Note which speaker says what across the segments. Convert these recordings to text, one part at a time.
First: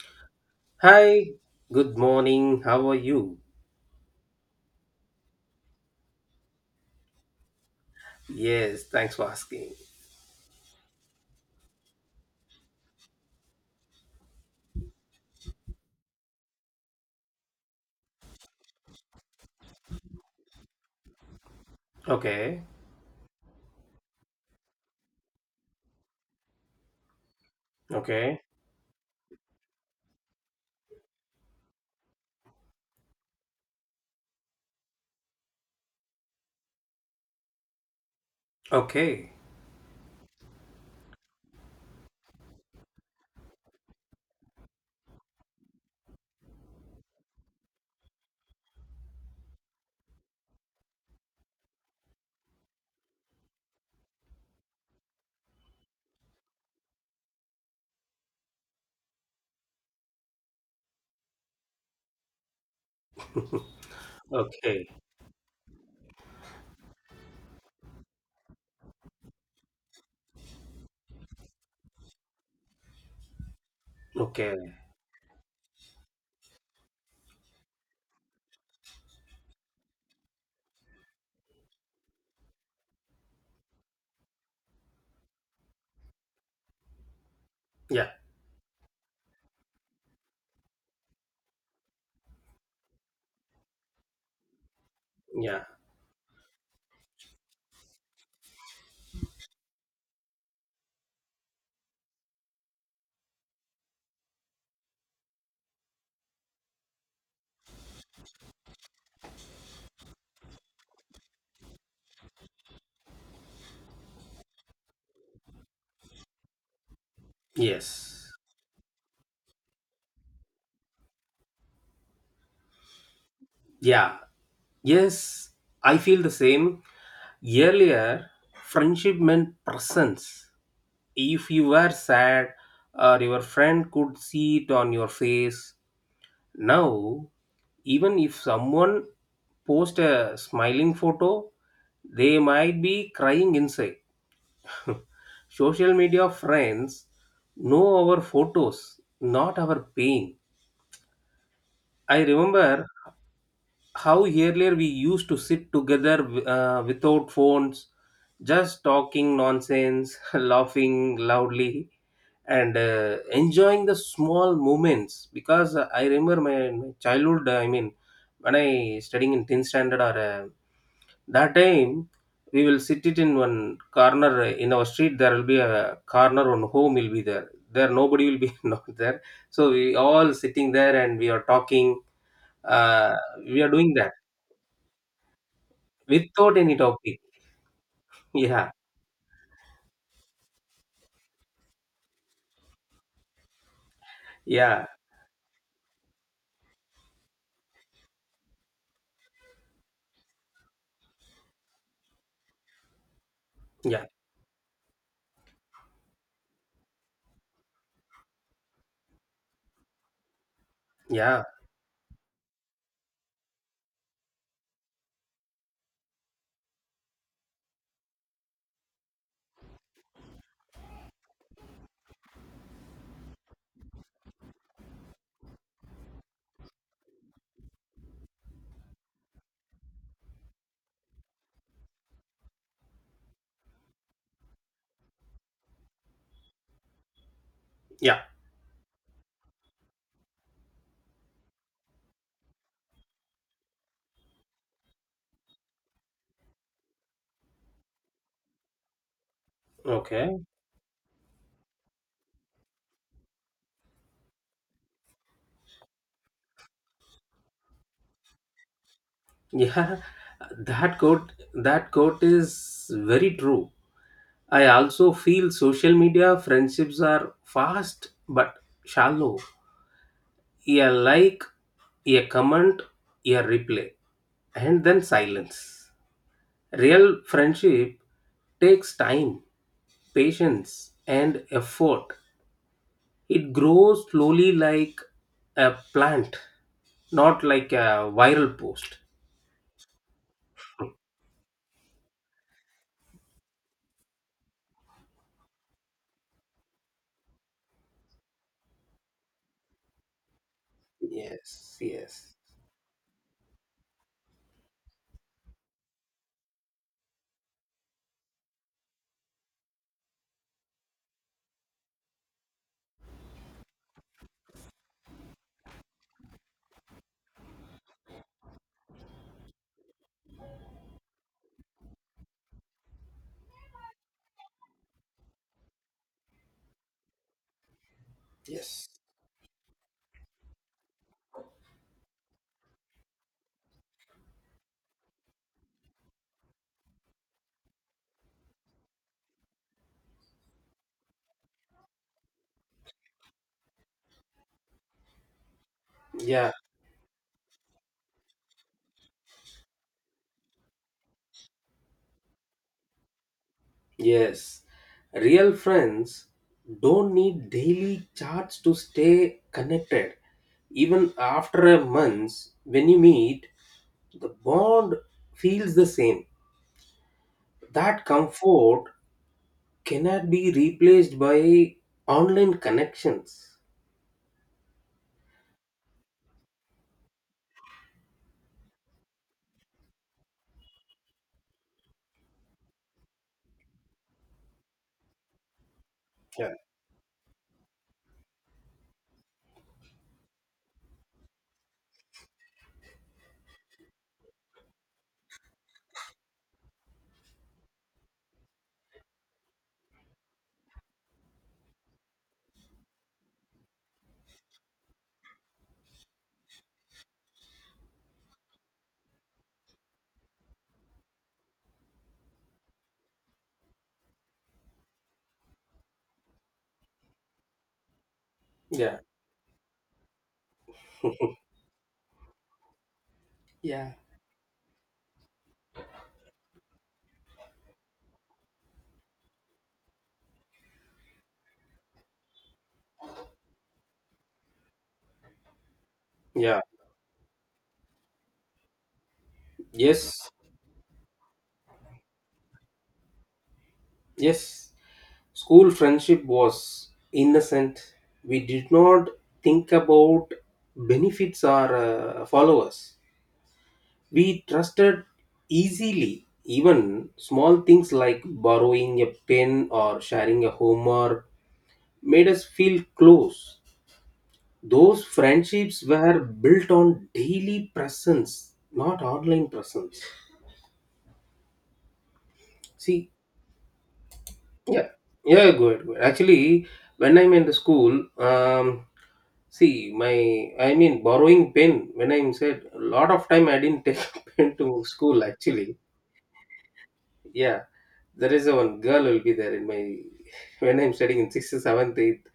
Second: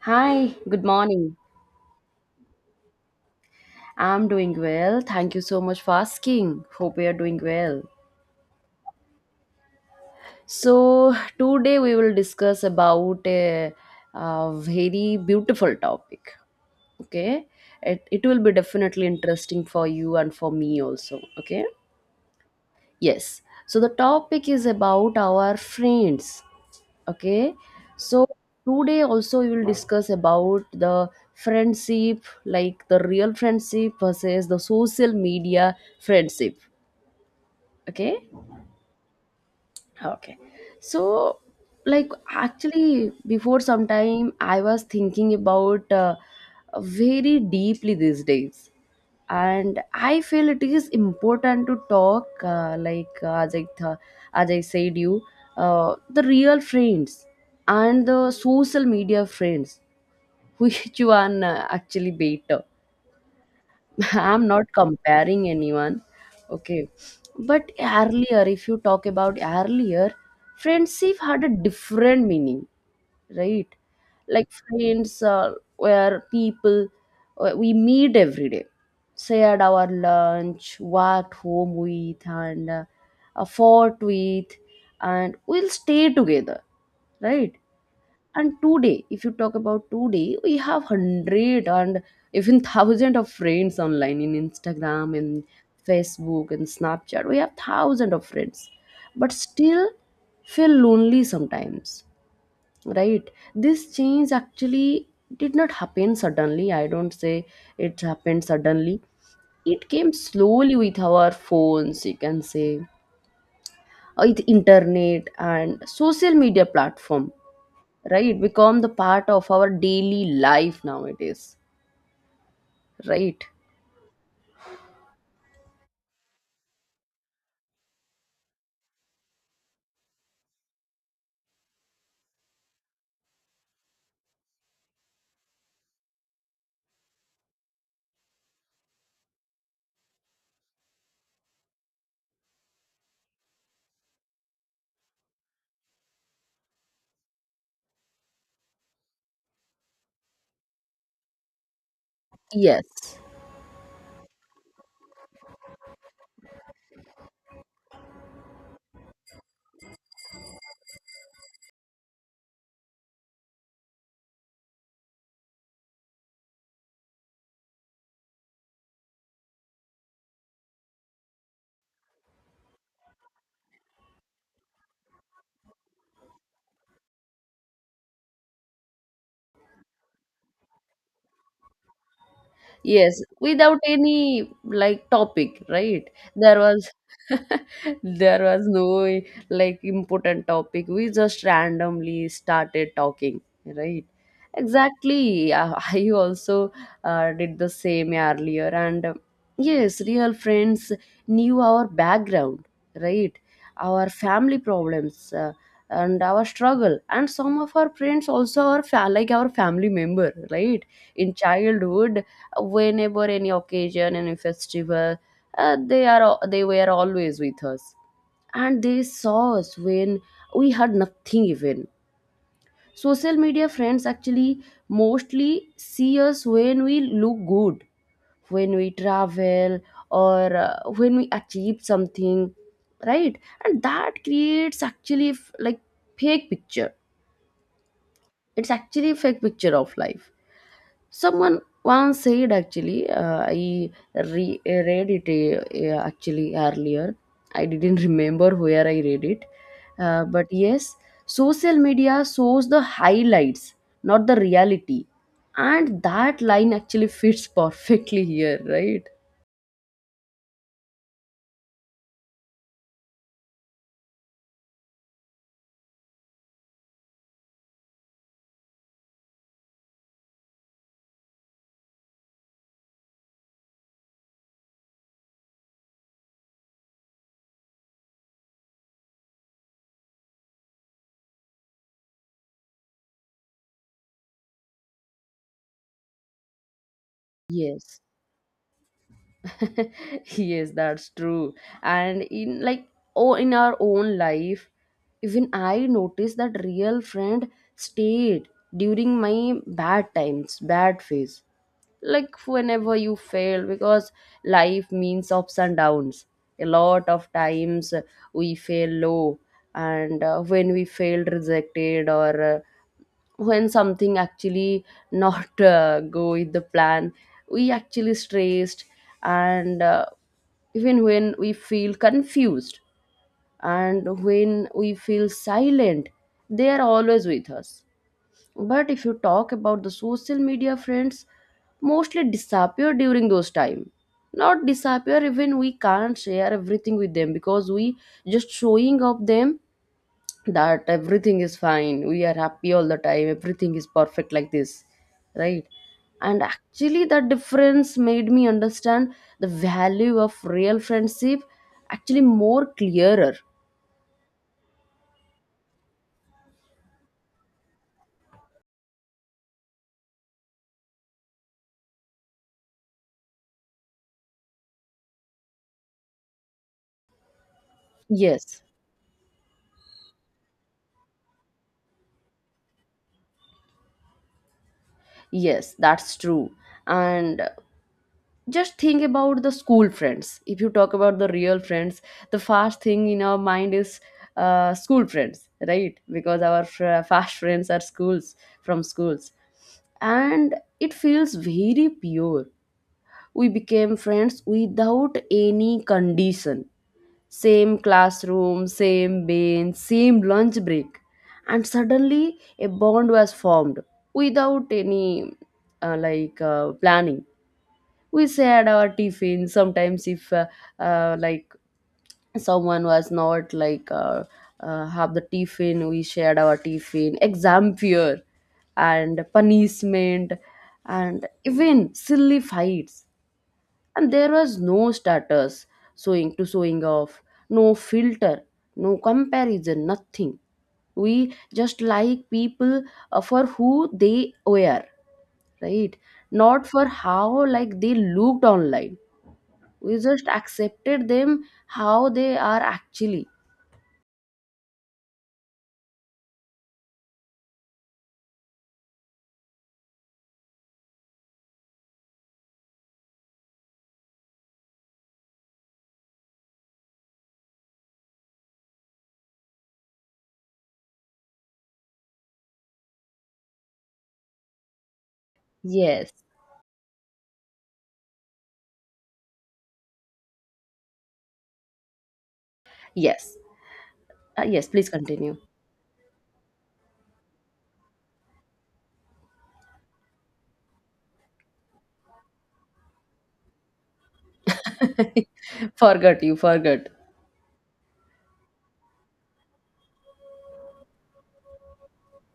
Speaker 1: Hi, good
Speaker 2: Hi,
Speaker 1: morning.
Speaker 2: good morning. How are you?
Speaker 1: I'm doing well. Thank you so much for asking. Hope you're doing well.
Speaker 2: Yes, thanks for asking.
Speaker 1: So, today we will discuss about a very beautiful topic. Okay. It will be definitely interesting for you and for me also. Okay.
Speaker 2: Okay,
Speaker 1: Yes. So, the topic is about our friends. Okay. So
Speaker 2: okay,
Speaker 1: today also we will discuss about the friendship, like the real friendship versus the social media friendship. Okay.
Speaker 2: okay,
Speaker 1: Okay. So, like actually before some time I was thinking about very deeply these days, and I feel it is important to talk like as I said you, the real friends and the social media friends. Which one actually better? I'm not
Speaker 2: okay,
Speaker 1: comparing anyone. Okay. But earlier, if you talk about earlier, friendship had a different meaning, right? Like
Speaker 2: okay.
Speaker 1: friends, where people, we meet every day, shared our lunch, walked home with, and fought with, and we'll stay together, right?
Speaker 2: Yeah,
Speaker 1: And today, if you talk about today, we have hundred and even thousand of friends online in Instagram and
Speaker 2: yeah,
Speaker 1: Facebook and Snapchat. We have thousand of friends, but still feel lonely sometimes, right? This change actually did not happen suddenly, I don't say it happened suddenly. It came slowly with our phones, you can say, with internet and social media platform,
Speaker 2: yes,
Speaker 1: right? Become the part of our daily life nowadays, right?
Speaker 2: yeah, yes. I feel the same. Earlier, friendship meant presence. If you were sad, or your friend could see it on your face. Now, even if someone post a smiling photo, they might be crying inside. Social media friends know our photos, not our pain. I
Speaker 1: Yes.
Speaker 2: remember how earlier we used to sit together without phones, just talking nonsense, laughing loudly, and enjoying the small moments. Because I remember my childhood, I mean, when I studying in 10th standard or that time, we will sit it in one corner in our street. There will be a corner on home will be there nobody will be not there, so we all sitting there and we are talking. uh,
Speaker 1: Yes,
Speaker 2: we are
Speaker 1: without
Speaker 2: doing that
Speaker 1: any like topic, right?
Speaker 2: without
Speaker 1: There
Speaker 2: any
Speaker 1: was
Speaker 2: topic.
Speaker 1: there was
Speaker 2: Yeah,
Speaker 1: no like important topic. We just randomly started talking, right?
Speaker 2: yeah,
Speaker 1: Exactly. I I also did the same earlier, and yes, real friends knew our background, right?
Speaker 2: yeah,
Speaker 1: Our family problems, and our struggle, and some of our friends also our like our family member, right? In
Speaker 2: yeah,
Speaker 1: childhood, whenever any occasion, any festival, they were always with us, and they saw us when we had nothing. Even social media friends actually mostly see us when we look good, when we travel, or when we achieve something, right? And that creates actually like fake picture.
Speaker 2: yeah.
Speaker 1: It's actually a fake picture of life. Someone once said actually, I read it actually earlier. I didn't remember where I read it. Uh,
Speaker 2: Okay,
Speaker 1: but yes, social media shows the highlights, not the reality. And that line actually fits perfectly here, right?
Speaker 2: yeah. That quote is very true. I also feel social media friendships are fast but shallow. A like, a comment, a replay, and then silence. Real friendship takes time, patience, and effort. It grows slowly like a plant, not like
Speaker 1: Yes.
Speaker 2: a viral post.
Speaker 1: Yes, that's true. And in like, oh, in our own life, even I noticed that real friend stayed during my bad times, bad phase.
Speaker 2: Yes, yes,
Speaker 1: Like whenever you fail, because life means ups and downs. A lot of times, we fail low. And when we fail, rejected, or when something actually not go with the plan, we actually stressed. And even when we feel confused, and when we feel silent, they are always with us.
Speaker 2: yes.
Speaker 1: But if you talk about the social media friends, mostly disappear during those time. Not disappear, even we can't share everything with them, because we just showing up them that everything is fine, we are happy all the time, everything is perfect, like this, right? And
Speaker 2: Yeah,
Speaker 1: actually that difference made me understand the value of real friendship actually more clearer.
Speaker 2: yes. Real friends don't need daily chats to stay connected. Even after a month, when you meet, the bond feels the same. That
Speaker 1: Yes.
Speaker 2: comfort cannot be replaced by online connections.
Speaker 1: Yes, that's true. And just think about the school friends. If you talk about the real friends, the first thing in our mind is school friends, right? Because
Speaker 2: Yeah.
Speaker 1: our fast friends are schools, from schools. And it feels very pure. We became friends without any condition. Same classroom, same bench, same lunch break, and suddenly a bond was formed without any like planning. We shared our tiffin sometimes, if like someone was not like have the tiffin, we shared our tiffin, exam fear
Speaker 2: Yeah,
Speaker 1: and punishment, and even silly fights.
Speaker 2: yeah.
Speaker 1: And there was no status, showing off, no filter, no comparison, nothing. We just like people for who they were, right?
Speaker 2: Yeah,
Speaker 1: Not for how like they looked online. We just
Speaker 2: yes,
Speaker 1: accepted them how they are actually.
Speaker 2: yes. School friendship was innocent. We did not think about benefits or followers. We trusted easily, even small things like borrowing a pen or sharing a homework made us feel close. Those friendships
Speaker 1: Yes.
Speaker 2: were built on daily presence, not online presence. See,
Speaker 1: Yes. Yes, please
Speaker 2: yeah,
Speaker 1: continue.
Speaker 2: yeah, go ahead. Go ahead. Actually, when I'm in the school, see, my I mean, borrowing pen. When I'm said, a lot of time I didn't take pen to school. Actually,
Speaker 1: Forgot, you forgot.
Speaker 2: yeah, there is a one girl will be there in my when I'm studying in sixth, seventh, eighth.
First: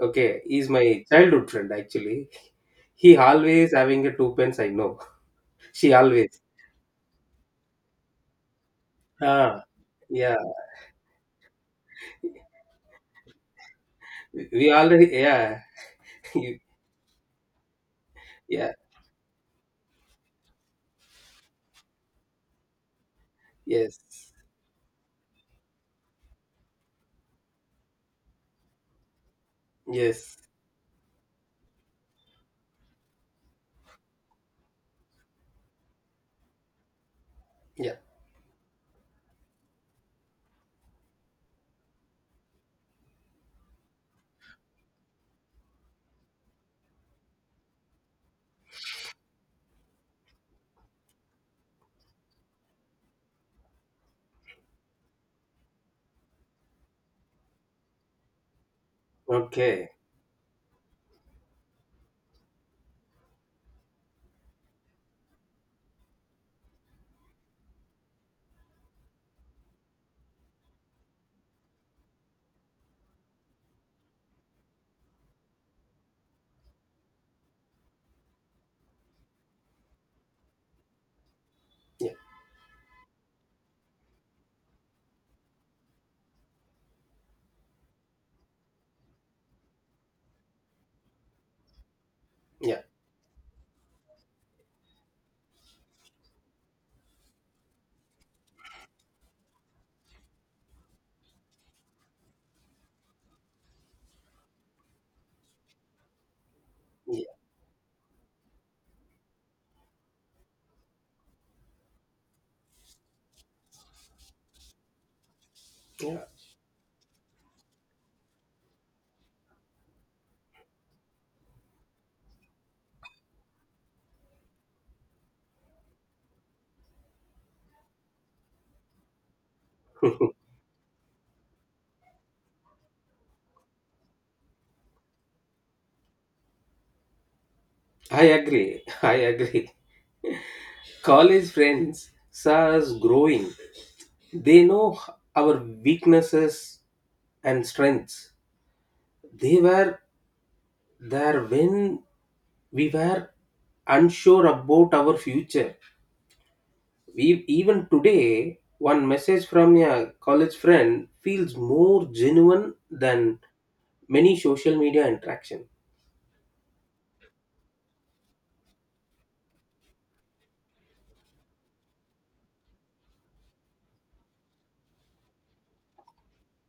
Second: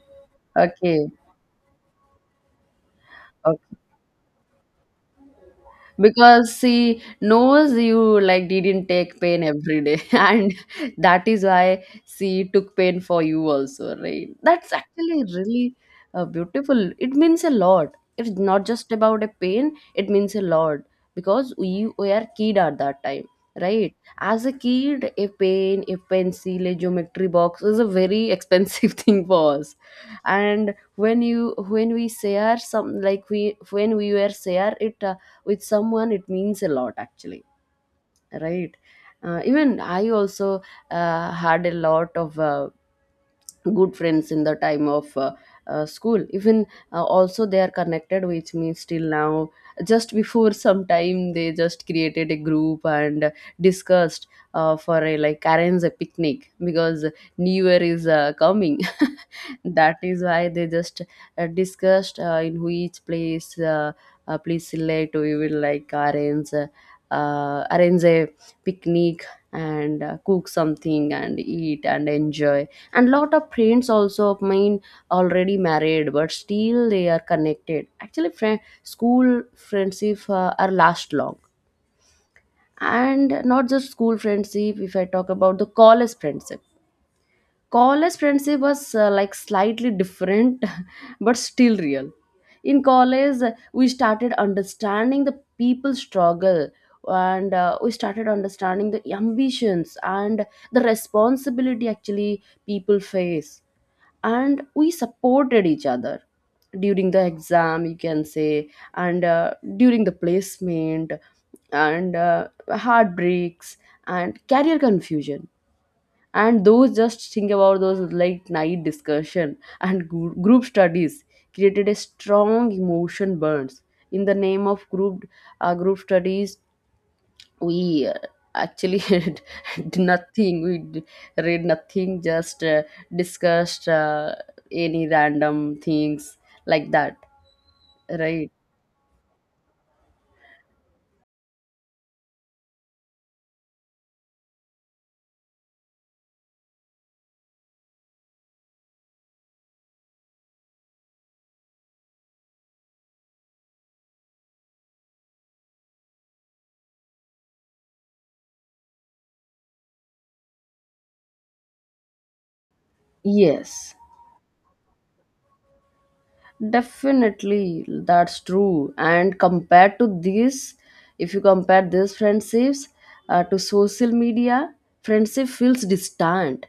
Speaker 2: Okay, he's my
Speaker 1: Okay.
Speaker 2: childhood friend. Actually, he always
Speaker 1: Okay.
Speaker 2: having a two pens. I know she always.
Speaker 1: Because she knows you like didn't take pain
Speaker 2: Ah.
Speaker 1: every day,
Speaker 2: Yeah,
Speaker 1: and that is why she took pain for you also, right?
Speaker 2: we
Speaker 1: That's
Speaker 2: already.
Speaker 1: actually
Speaker 2: Yeah,
Speaker 1: really
Speaker 2: you,
Speaker 1: beautiful. It means a lot, it's not
Speaker 2: yeah,
Speaker 1: just about a pain, it means a lot. Because we were kid at that time, right?
Speaker 2: yes,
Speaker 1: As a kid, a pen, a pencil, a geometry box is a very expensive thing for us.
Speaker 2: yes,
Speaker 1: And when we share some, like we when we were share it with someone, it means a lot actually,
Speaker 2: yeah,
Speaker 1: right? Even I also had a lot of good friends in the time of school. Even also they are connected with me still now. Just before some time, they just created a group and discussed for a, like, arrange a picnic, because New Year is coming.
Speaker 2: okay,
Speaker 1: That is why they just discussed in which place, please select, we will like arrange arrange a picnic, and cook something and eat and enjoy. And lot of friends also of mine already married, but still they are connected. Actually school friendship are last long.
Speaker 2: yeah,
Speaker 1: And not just school friendship, if I talk about the college friendship. College friendship was like slightly different, but still real. In
Speaker 2: yeah,
Speaker 1: college, we started understanding the people's struggle. And we started understanding the ambitions and the responsibility actually people face. And we supported each other during the
Speaker 2: yeah,
Speaker 1: exam, you can say. And during the placement, and heartbreaks, and career confusion.
Speaker 2: yeah.
Speaker 1: And those, just think about those late night discussion and group studies, created a strong emotion burns. In the name of group, group studies, we actually did nothing. We read nothing. Just discussed any random things, like that,
Speaker 2: I
Speaker 1: right?
Speaker 2: agree, I agree. College friends saw us growing. They know our weaknesses and strengths. They were there when we were unsure about our future. We even today, one message from a college friend feels more genuine than
Speaker 1: Yes,
Speaker 2: many social media interaction.
Speaker 1: definitely, that's true. And compared to this, if you compare these friendships, to social media, friendship feels distant.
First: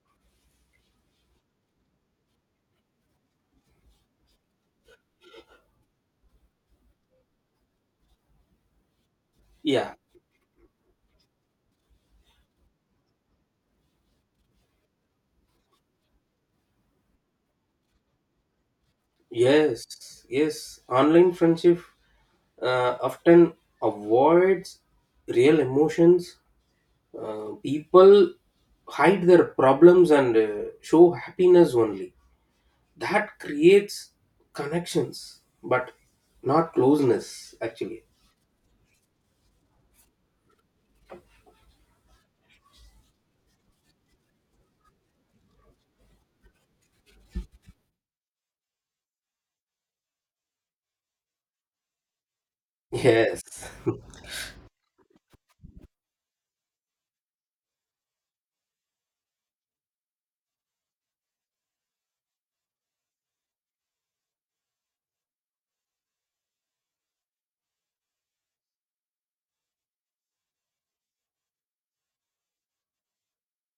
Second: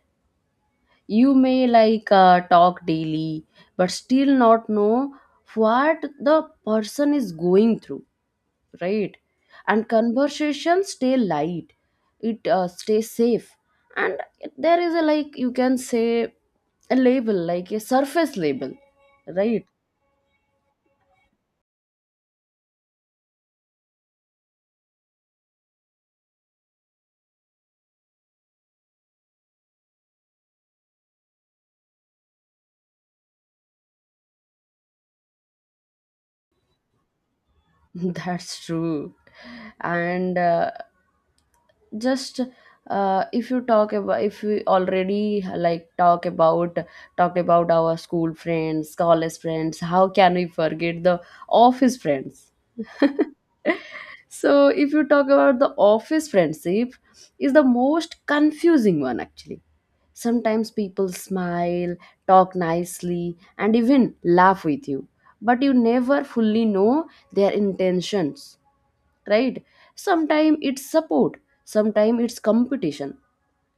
Speaker 1: You may like talk daily, but still not know what the person is going through, right? And
Speaker 2: Yeah.
Speaker 1: conversations stay light, it stays safe, and there is a, like, you can say, a label, like a surface label, right?
Speaker 2: Yes, yes. Online friendship often avoids real emotions. People hide their problems and show happiness only. That creates connections but not closeness actually.
Speaker 1: That's true. And just if you talk about, if we already like talked about our school friends, college friends, how can we forget the office friends?
Speaker 2: Yes,
Speaker 1: So if you talk about the office friendship, is the most confusing one actually. Sometimes people smile, talk nicely and even laugh with you, but you never fully know their intentions, right? Sometimes it's support, sometimes it's competition,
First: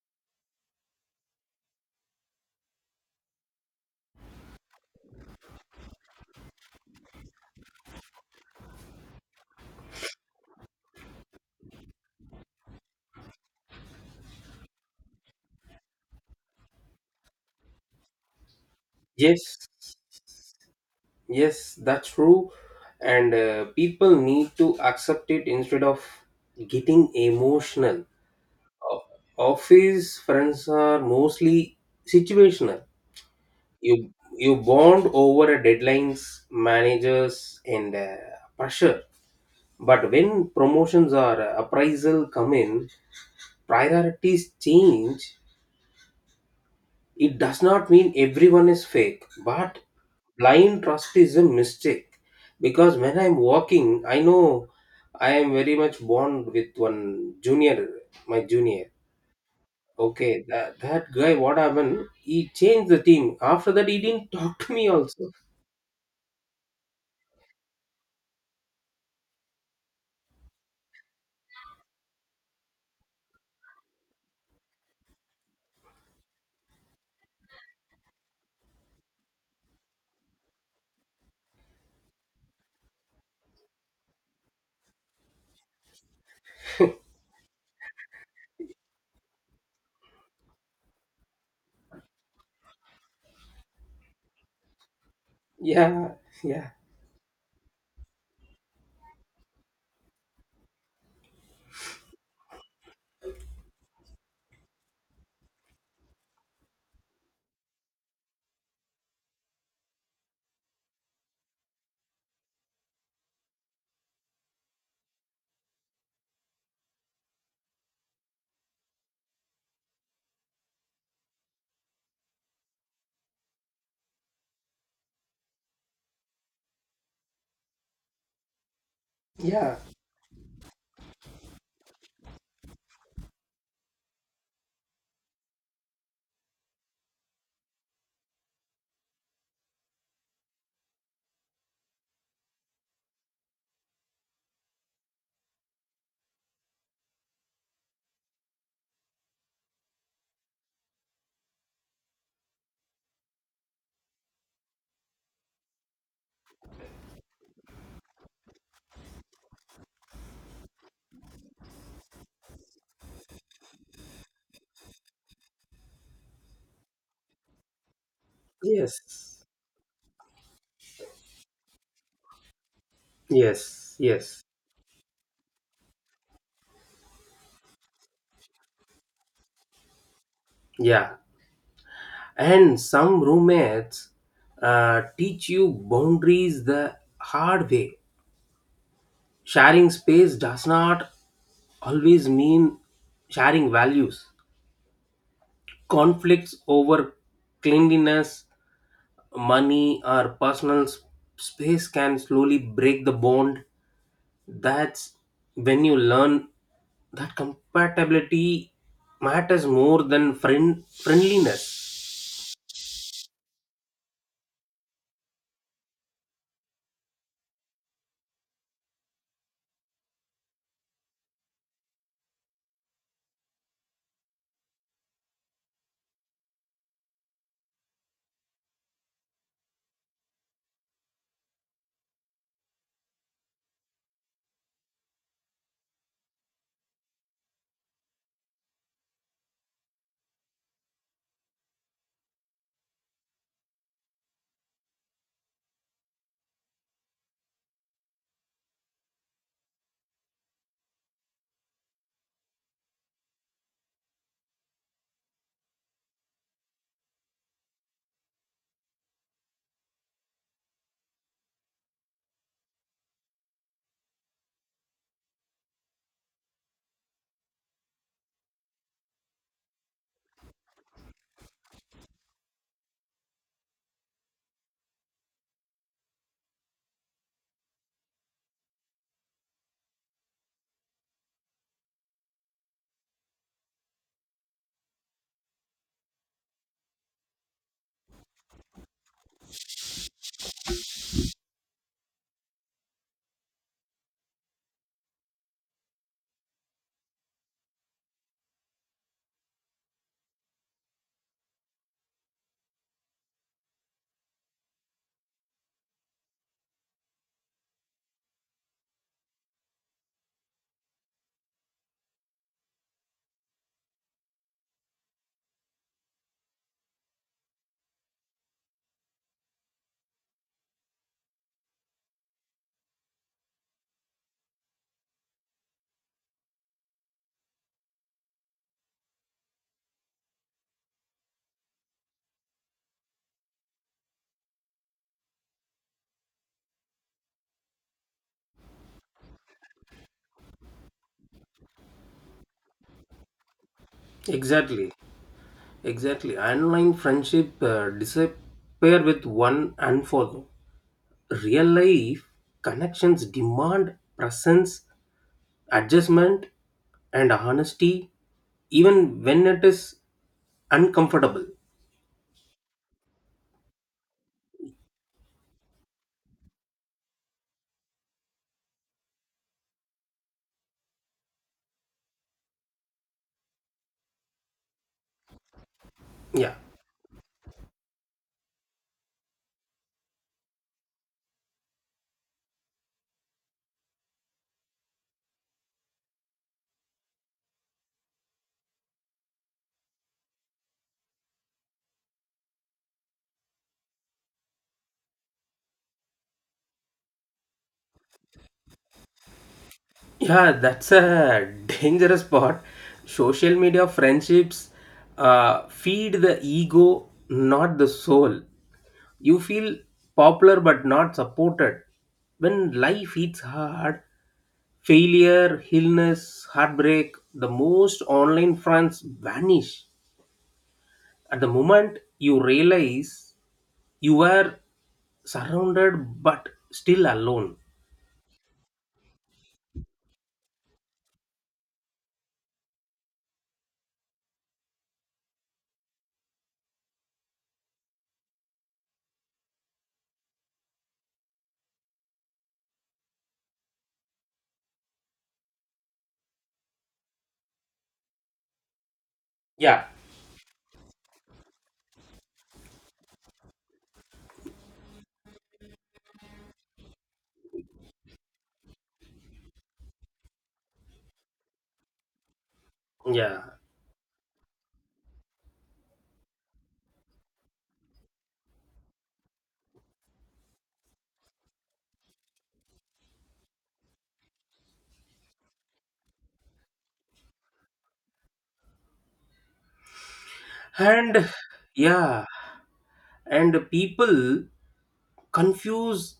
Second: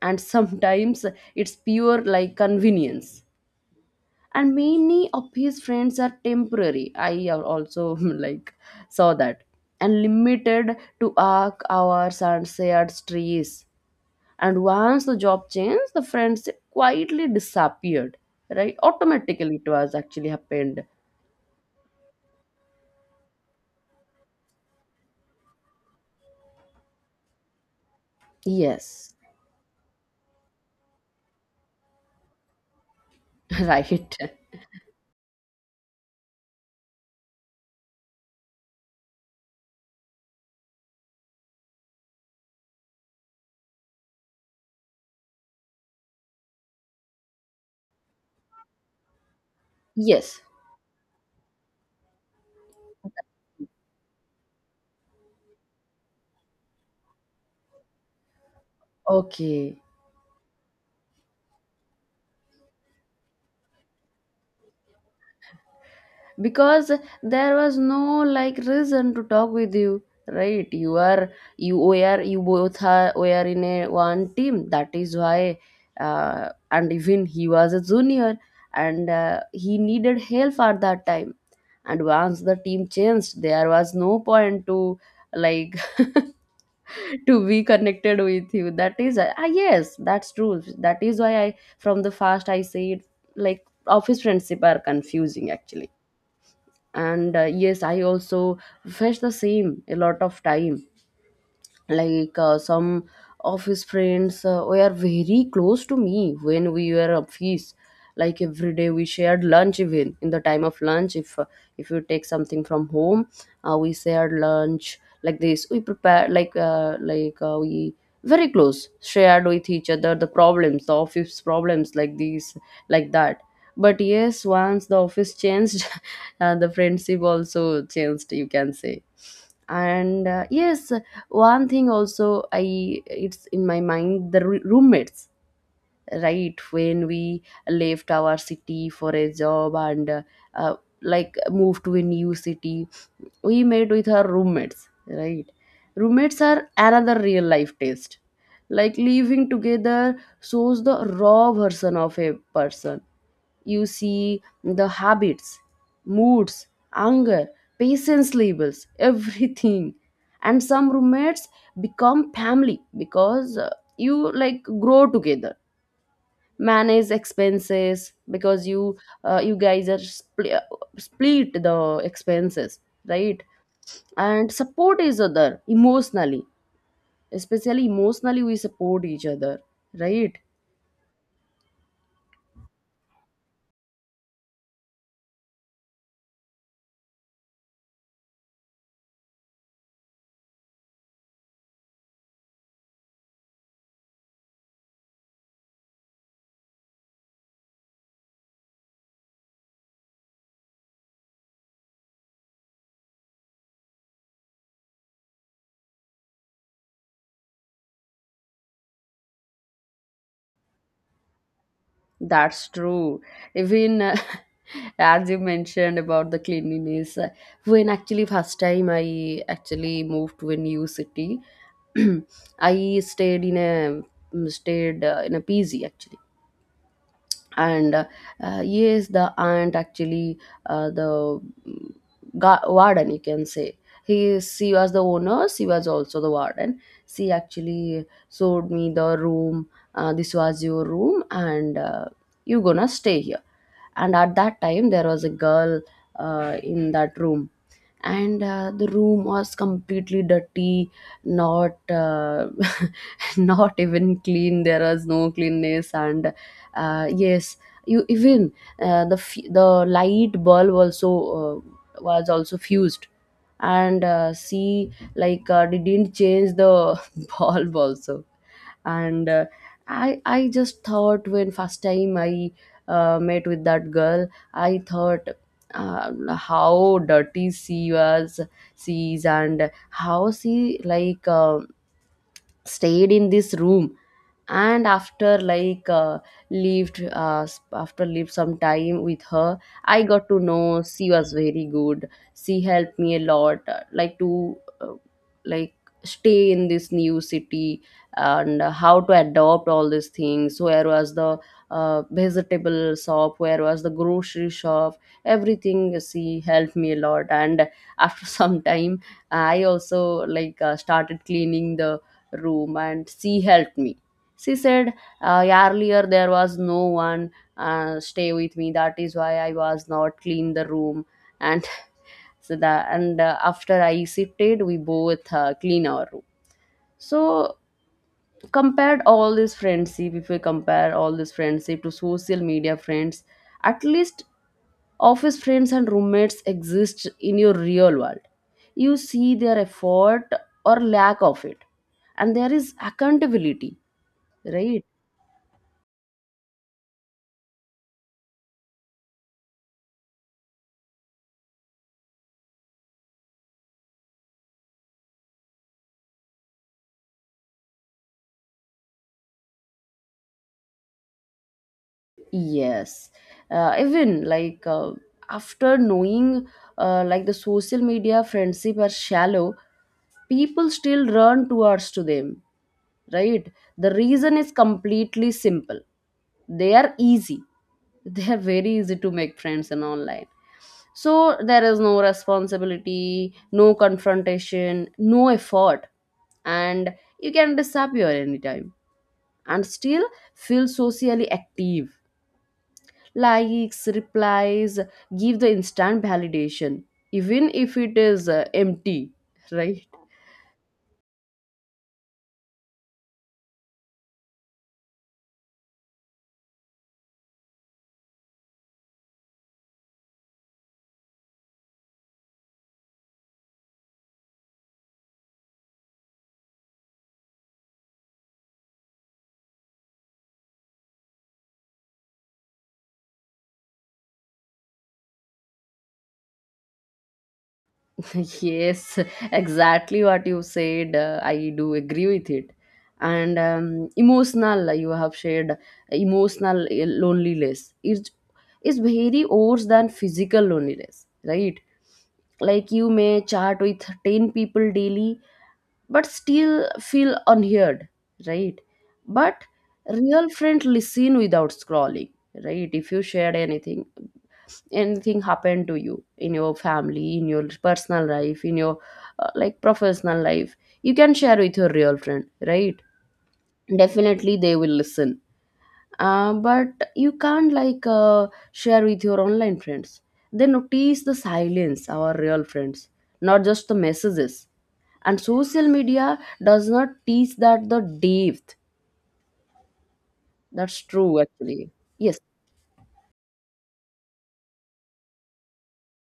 Speaker 1: and sometimes it's pure, like, convenience. And many of his friends are temporary, I also like saw that. And limited to arc hours and shared streets. And once the job changed, the friendship quietly disappeared, right? Automatically it
Speaker 2: yes,
Speaker 1: was actually happened.
Speaker 2: yes, that's true. And people need to accept it instead of getting emotional. Of-
Speaker 1: Yes.
Speaker 2: Office friends are mostly situational.
Speaker 1: Right,
Speaker 2: You you bond over a deadlines, managers, and pressure. But when promotions or appraisal come in, priorities change. It does not mean everyone is fake, but
Speaker 1: yes.
Speaker 2: blind trust is a mistake. Because when I'm working, I know I am very much bond with one junior, my junior.
Speaker 1: Okay.
Speaker 2: Okay, that guy, what happened? He changed the team. After that, he didn't talk to me also.
Speaker 1: Because there was no like reason to talk with you, right? You were, you both are were in a one team, that is why. And even he was a junior, and he needed help at that time. And once the team changed, there was no point to, like, to be connected with you. That is yes, that's true. That is why I, from the first, I said, like office friendship are confusing actually.
Speaker 2: Yeah, yeah,
Speaker 1: And yes, I also felt the same a lot of time. Like some of his friends were very close to me when we were at feast. Like every day we shared lunch. Even in the time of lunch, if you take something from home, we shared lunch like this. We prepare we very close shared with each other the problems, the office problems, like these, like that. But yes, once the office changed, the friendship also changed, you can say.
Speaker 2: yeah,
Speaker 1: And yes, one thing also I it's in my mind, the roommates, right? When we left our city for a job, and uh, like moved to a new city, we met with our roommates, right? Roommates are another real life test. Like living together shows the raw version of a person. You see the habits, moods, anger, patience levels, everything. And some roommates become family, because you like grow together, manage expenses, because
Speaker 2: yes,
Speaker 1: you guys are split the expenses, right?
Speaker 2: yes, yes,
Speaker 1: And support each other emotionally, especially emotionally we support each other, right?
Speaker 2: yeah. And some roommates teach you boundaries the hard way. Sharing space does not always mean sharing values. Conflicts over cleanliness, money, or personal space can slowly break the bond. That's when you learn that compatibility matters more than friendliness.
Speaker 1: That's true. Even as you mentioned about the cleanliness, when actually first time I actually moved to a new city, I stayed in a P G actually and yes the aunt actually the mm, warden you can say he is. She was the owner, she was also the warden. She actually showed me the room. This was your room, and you gonna stay here. And at that time there was a girl in that room, and the room was completely dirty. Not Not even clean, there was no cleanness. And yes, you even the light bulb also was also fused. And see, they didn't change the bulb also. And I just thought, when first time I met with that girl, I thought, how dirty she is and how she stayed in this room. And after lived some time with her, I got to know she was very good. She helped me a lot, like to uh, like stay in this new city and how to adopt all these things. Where was the vegetable shop, where was the grocery shop, everything. She helped me a lot. And after some time, I also started cleaning the room, and she helped me. She said, earlier there was no one stay with me. That is why I was not clean the room. And so that, and after I sifted, we both clean our room. So compared all this friendship, if we compare all this friendship to social media friends, at least office friends and roommates exist in your real world. You see their effort or lack of it, and there is accountability, right?
Speaker 2: Exactly, exactly. Online friendship disappear with one unfollow. Real life connections demand presence, adjustment, and honesty, even when it is uncomfortable.
Speaker 1: Yes, even after knowing, like, the social media friendship are shallow, people still run towards to them, right? The reason is completely simple.
Speaker 2: Yeah.
Speaker 1: They are easy. They are very easy to make friends in online. So there is no responsibility, no confrontation, no effort, and you can disappear anytime and still feel socially active. Likes, replies, give the instant validation, even if it is empty, right?
Speaker 2: Yeah, that's a dangerous part. Social media friendships feed the ego, not the soul. You feel popular but not supported. When life hits hard, failure, illness, heartbreak, the most online friends vanish. At the moment you realize you are surrounded but still alone.
Speaker 1: Yes, exactly what you said. I do agree with it. And emotional, you have shared emotional loneliness is very worse than physical loneliness, right? Like you may chat with 10 people daily, but still feel unheard, right? But
Speaker 2: Yeah,
Speaker 1: real friend listen without scrolling, right? If you shared anything, anything happened to you in your family, in your personal life, in your like professional life, you can share with your real friend, right?
Speaker 2: yeah.
Speaker 1: Definitely they will listen, but you can't share with your online friends. They notice the silence, our real friends, not just the messages. And social media does not teach that the depth. That's true
Speaker 2: And
Speaker 1: actually. Yes,
Speaker 2: yeah, and people confuse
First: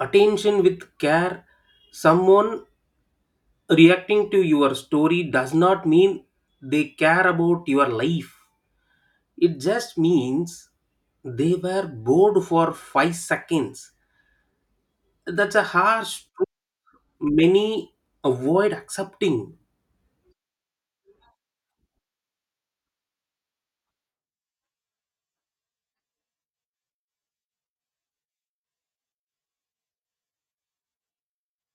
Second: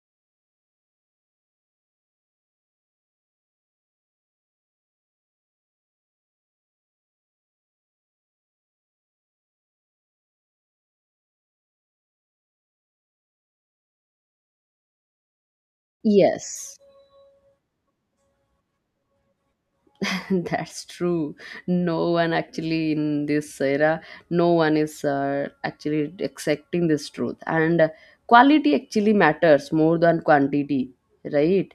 Speaker 2: attention with care. Someone reacting to your story does not mean they care about your life. It just means they were bored for 5 seconds. That's a harsh truth
Speaker 1: yes.
Speaker 2: many avoid accepting.
Speaker 1: That's true. No one actually in this era, no one is actually accepting this truth. And quality actually matters more than quantity, right?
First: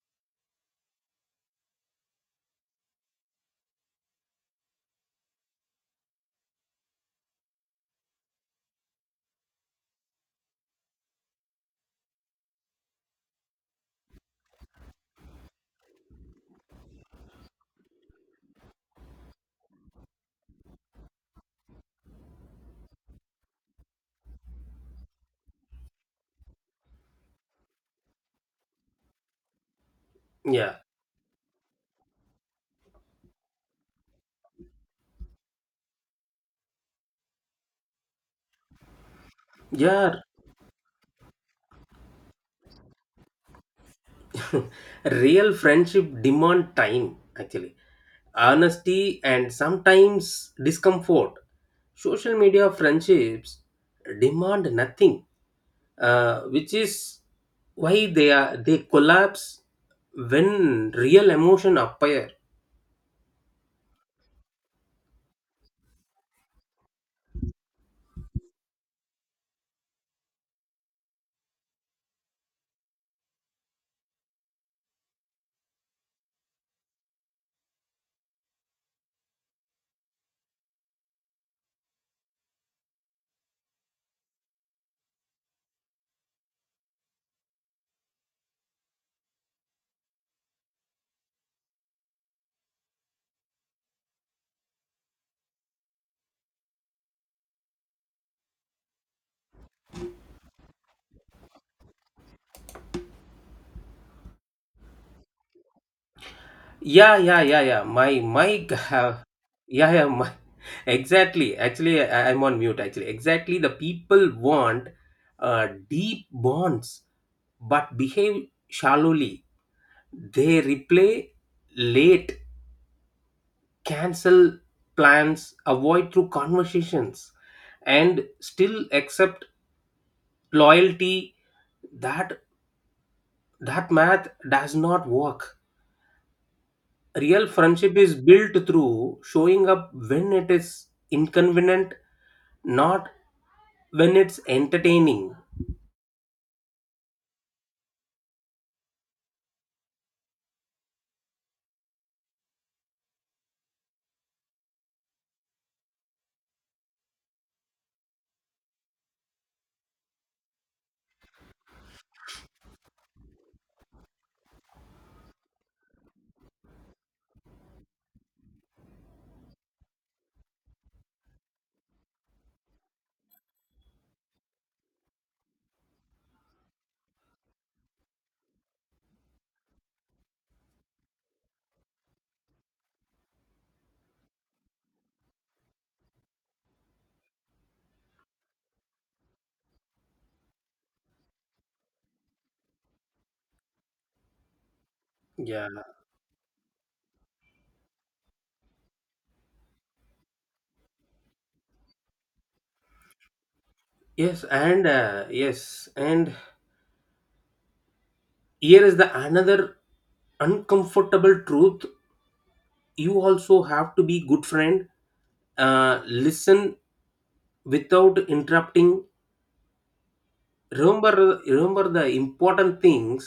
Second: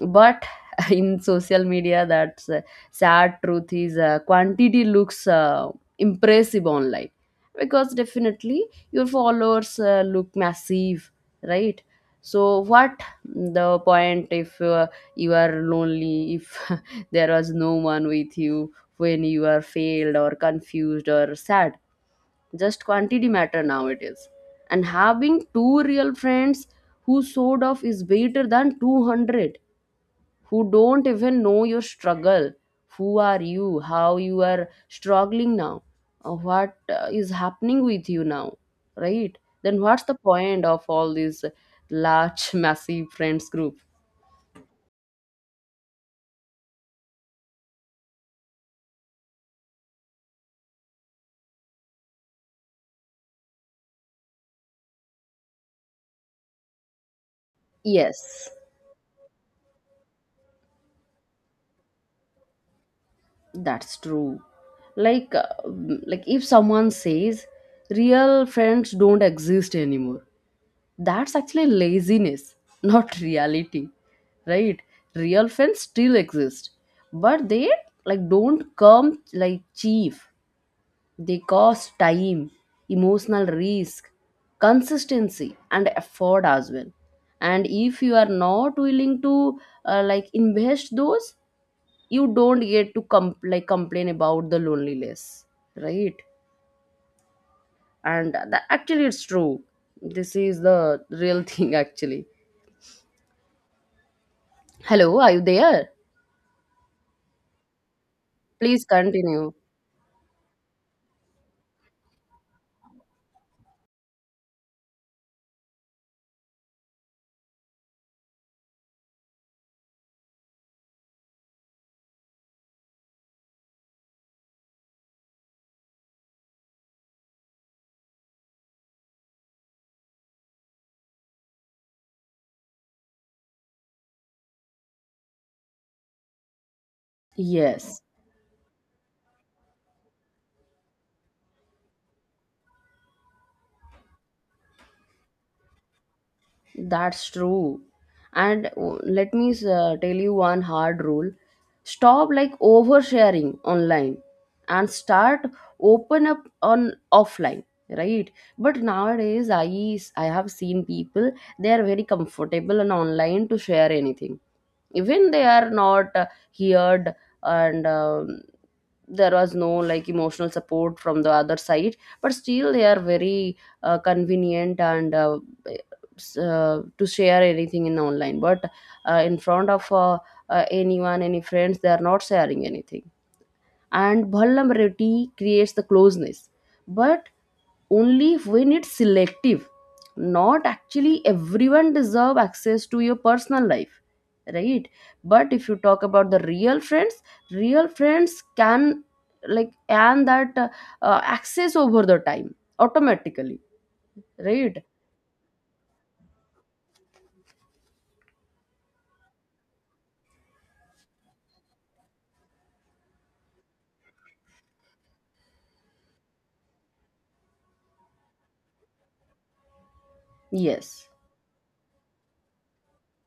Speaker 1: But in social media, that's sad truth is, quantity looks impressive online, because definitely your followers look massive, right? So what the point, if you are lonely, if there was no one with you when you are failed or confused or sad? Just quantity matter nowadays. And having two real friends who sort of is better than 200 who
Speaker 2: Yeah,
Speaker 1: don't even know your struggle, who are you, how you are struggling now, what is happening with you now, right? Then what's
Speaker 2: yeah.
Speaker 1: the point of all these large massive friends group?
Speaker 2: Real friendship demand time actually, honesty and sometimes discomfort. Social media friendships demand nothing, which is why they
Speaker 1: Yes,
Speaker 2: are they collapse when real emotion appear.
Speaker 1: that's true. Like, like, if someone says real friends don't exist anymore, that's actually laziness, not reality, right? Real friends still exist, but they like don't come like cheap. They cost time, emotional risk, consistency, and effort as well. And if you are not willing to like invest those, you don't get to like complain about the loneliness, right? And that, actually it's true, this is the real thing actually. Hello, are you there?
Speaker 2: Yeah, yeah, yeah, yeah. My
Speaker 1: Please
Speaker 2: have
Speaker 1: continue.
Speaker 2: yeah, yeah, my exactly. Actually, I'm on mute actually. Exactly, the people want deep bonds but behave shallowly. They replay late, cancel plans, avoid through conversations, and still accept loyalty. That that math does not work. Real friendship
Speaker 1: Yes.
Speaker 2: is built through showing up when it is inconvenient, not when it's entertaining.
Speaker 1: That's true. And let me tell you one hard rule. Stop like oversharing online and start open up on offline, right? But nowadays I have seen people they are very comfortable on online to share anything. Even they are not heard, and there was no like emotional support from the other side, but still they are very convenient, and to share anything in online, but in front of anyone, any friends, they are not sharing anything. And vulnerability creates the closeness, but only when it's selective. Not actually everyone deserve access to your personal life, right? But if
Speaker 2: Yeah.
Speaker 1: you talk about the real friends, real friends can, like and that access over the time automatically,
Speaker 2: Yes,
Speaker 1: right?
Speaker 2: and yes, and here is the another uncomfortable truth. You also have to be good friend. Listen without interrupting.
Speaker 1: Yes.
Speaker 2: Remember the important things,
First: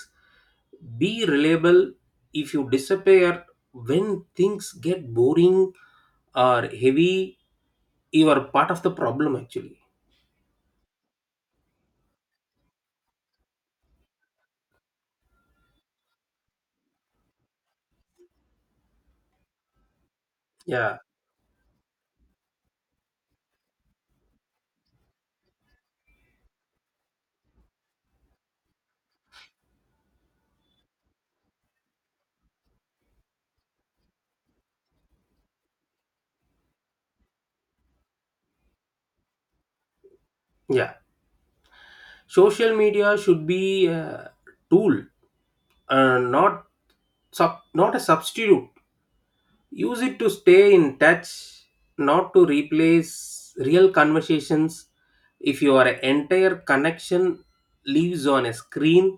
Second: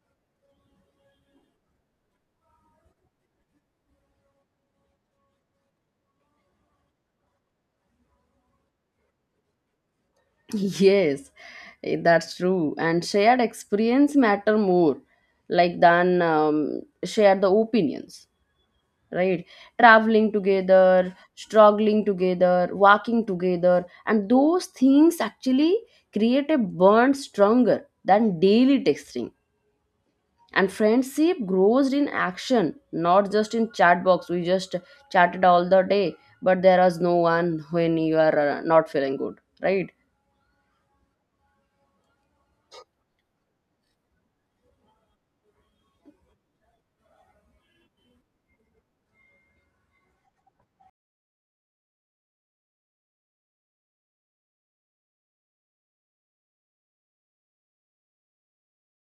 Speaker 2: be reliable. If you disappear when things get boring or heavy, you are part of the problem actually.
Speaker 1: Yes. Eh, that's true. And shared experience matter more like than, share the opinions, right? Traveling
Speaker 2: Yeah,
Speaker 1: together, struggling together, walking together, and those things actually create a bond stronger than daily texting. And friendship grows in action, not just in chat box. We just chatted all the day, but there is no one when you are not feeling good, right?
Speaker 2: yeah. Social media should be a tool, not not a substitute. Use it to stay in touch, not to replace real conversations. If your entire connection lives on a screen,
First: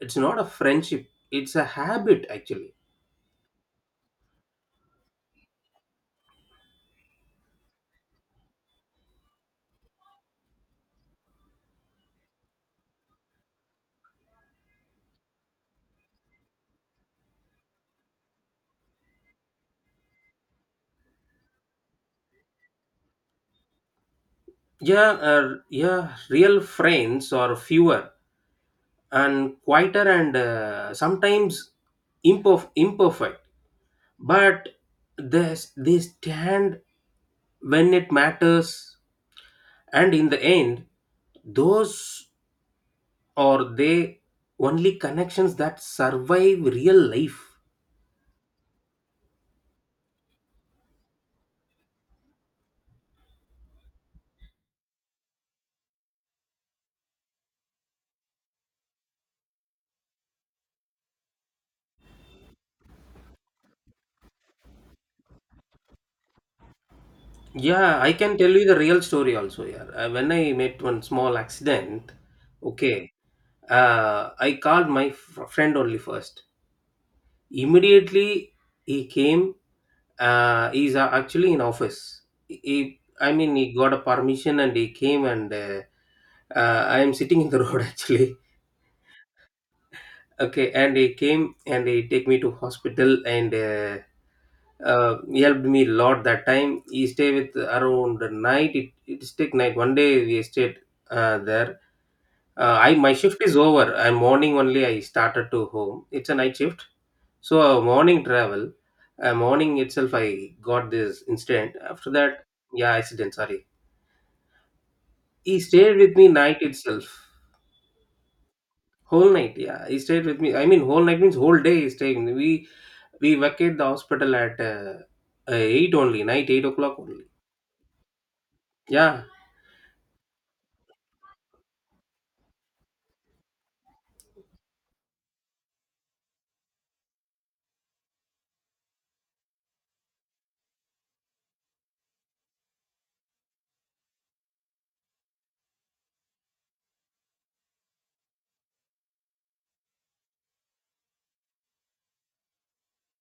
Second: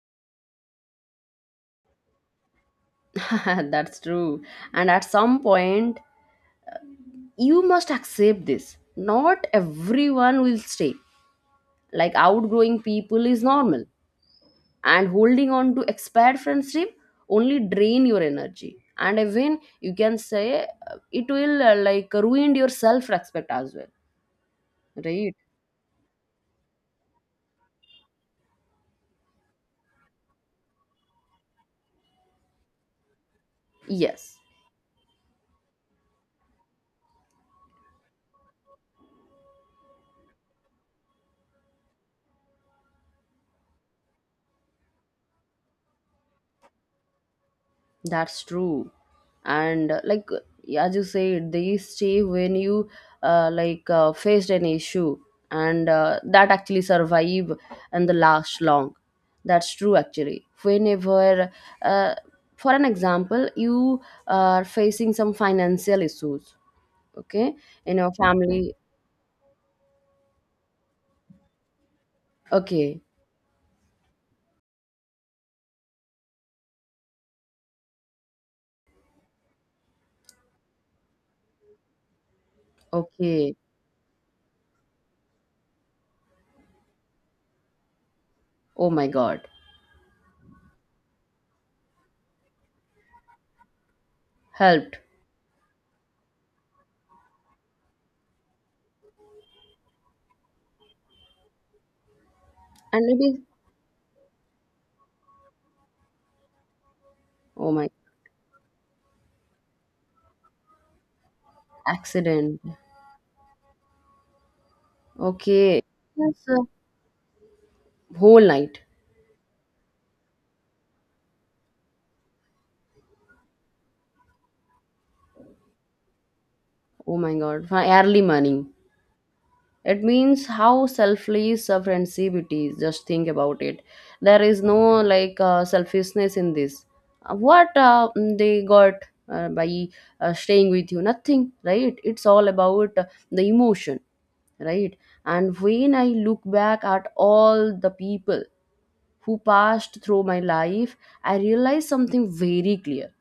Speaker 2: it's not a friendship, it's a habit actually.
Speaker 1: That's true. And at some point you must accept this, not everyone will stay. Like outgrowing people is normal, and holding on to expired friendship only drain your energy. And even you can say it will like ruin your self respect as well,
Speaker 2: Yeah,
Speaker 1: right?
Speaker 2: yeah. Real friends are fewer and quieter, and sometimes imperfect,
Speaker 1: Yes,
Speaker 2: but they, they stand when it matters. And in the end, those are they only connections that survive real life.
Speaker 1: that's true. And as you said, they stay when you faced an issue, and that actually survive and the last long. That's true actually. Whenever uh, for an example, you are facing some financial issues. Okay, in
Speaker 2: Yeah,
Speaker 1: our
Speaker 2: I can tell you
Speaker 1: family.
Speaker 2: the real story also. Yeah, when I met one small accident,
Speaker 1: Okay,
Speaker 2: okay, I called my friend only first. Immediately he came. He's actually in office. He, I
Speaker 1: okay.
Speaker 2: mean, he got a permission and he came and I am sitting in the road actually.
Speaker 1: Oh my God,
Speaker 2: Okay, and he came and he take me to hospital and uh,
Speaker 1: helped.
Speaker 2: uh, he helped me a lot that time. He stayed with around the night. It stick night. One day we stayed there. I
Speaker 1: And
Speaker 2: my shift
Speaker 1: maybe,
Speaker 2: is over. I morning only. I started to home. It's a night shift, so
Speaker 1: oh my,
Speaker 2: morning travel. Morning itself, I got this incident. After that,
Speaker 1: accident.
Speaker 2: yeah, accident. Sorry. He
Speaker 1: Okay,
Speaker 2: stayed with me
Speaker 1: that's a
Speaker 2: night itself,
Speaker 1: whole night.
Speaker 2: whole night. Yeah, he stayed with me. I mean, whole night means whole day. He stayed. We vacate the hospital at eight only, night 8 o'clock
Speaker 1: Oh
Speaker 2: only.
Speaker 1: my God, for early morning.
Speaker 2: Yeah,
Speaker 1: It means how selfless a friendship it is. Just think about it. There is no selfishness in this. What they got by staying with you? Nothing, right? It's all about the emotion, right? And when I look back at all the people who passed through my life, I realized something very clear.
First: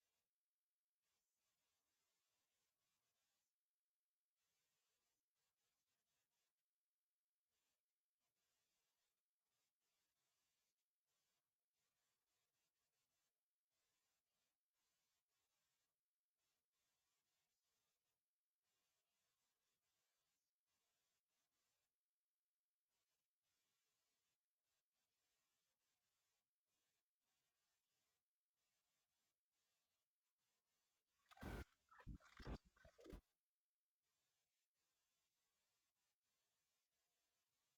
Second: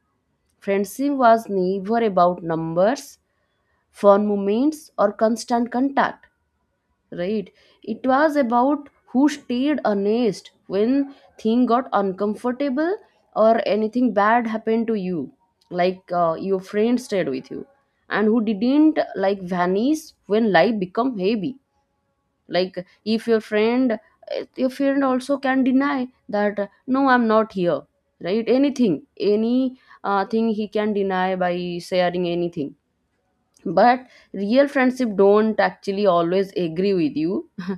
Speaker 1: Friendship was never about numbers, fun moments, or constant contact, right? It was about who stayed honest when thing got uncomfortable, or anything bad happened to you, like your friend stayed with you, and who didn't like vanish when life become heavy. Like if your friend, your friend also can deny that, no, I'm not here, right? Anything, any thing he can deny by sharing anything. But real friendship don't actually always agree with you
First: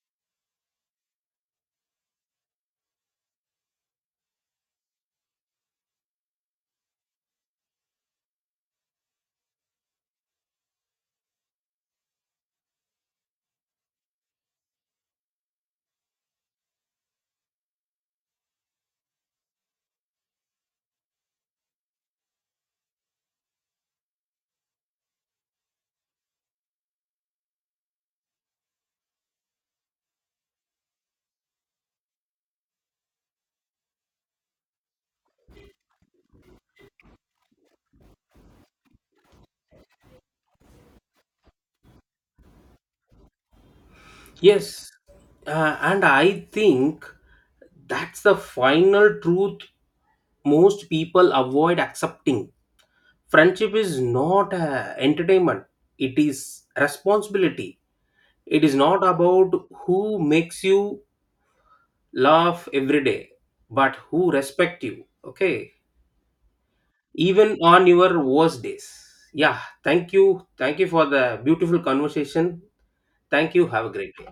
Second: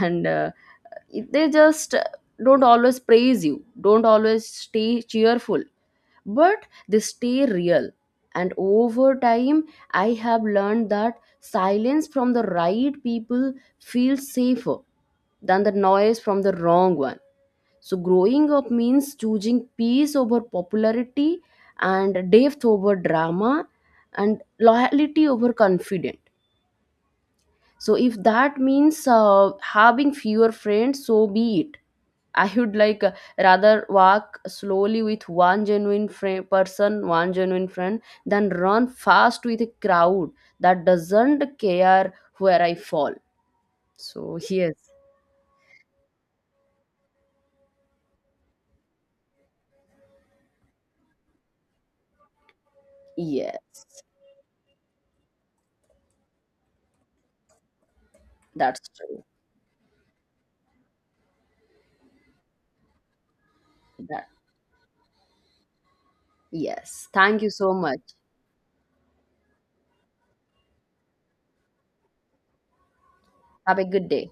Speaker 1: and they just don't always praise you, don't always stay cheerful, but they stay real. And over time, I have learned that silence from the right people feels safer than the noise from the wrong one. So growing up means choosing peace over popularity, and depth over drama, and loyalty over confident. So if that means having fewer friends, so be it. I would rather walk slowly with one genuine friend, than run fast with a crowd that doesn't care where I fall. So yes,
Speaker 2: yes, and I think that's the final truth most people avoid accepting. Friendship
Speaker 1: yes,
Speaker 2: is not a entertainment, it is responsibility. It is
Speaker 1: that's
Speaker 2: not
Speaker 1: true.
Speaker 2: about who makes you laugh every day, but
Speaker 1: That
Speaker 2: who respect you, okay?
Speaker 1: yes. Thank you
Speaker 2: Even
Speaker 1: so
Speaker 2: on
Speaker 1: much.
Speaker 2: your worst days. Yeah, thank you. Thank you for the beautiful conversation. Thank you.
Speaker 1: Have a
Speaker 2: Have a
Speaker 1: good
Speaker 2: great
Speaker 1: day.
Speaker 2: day.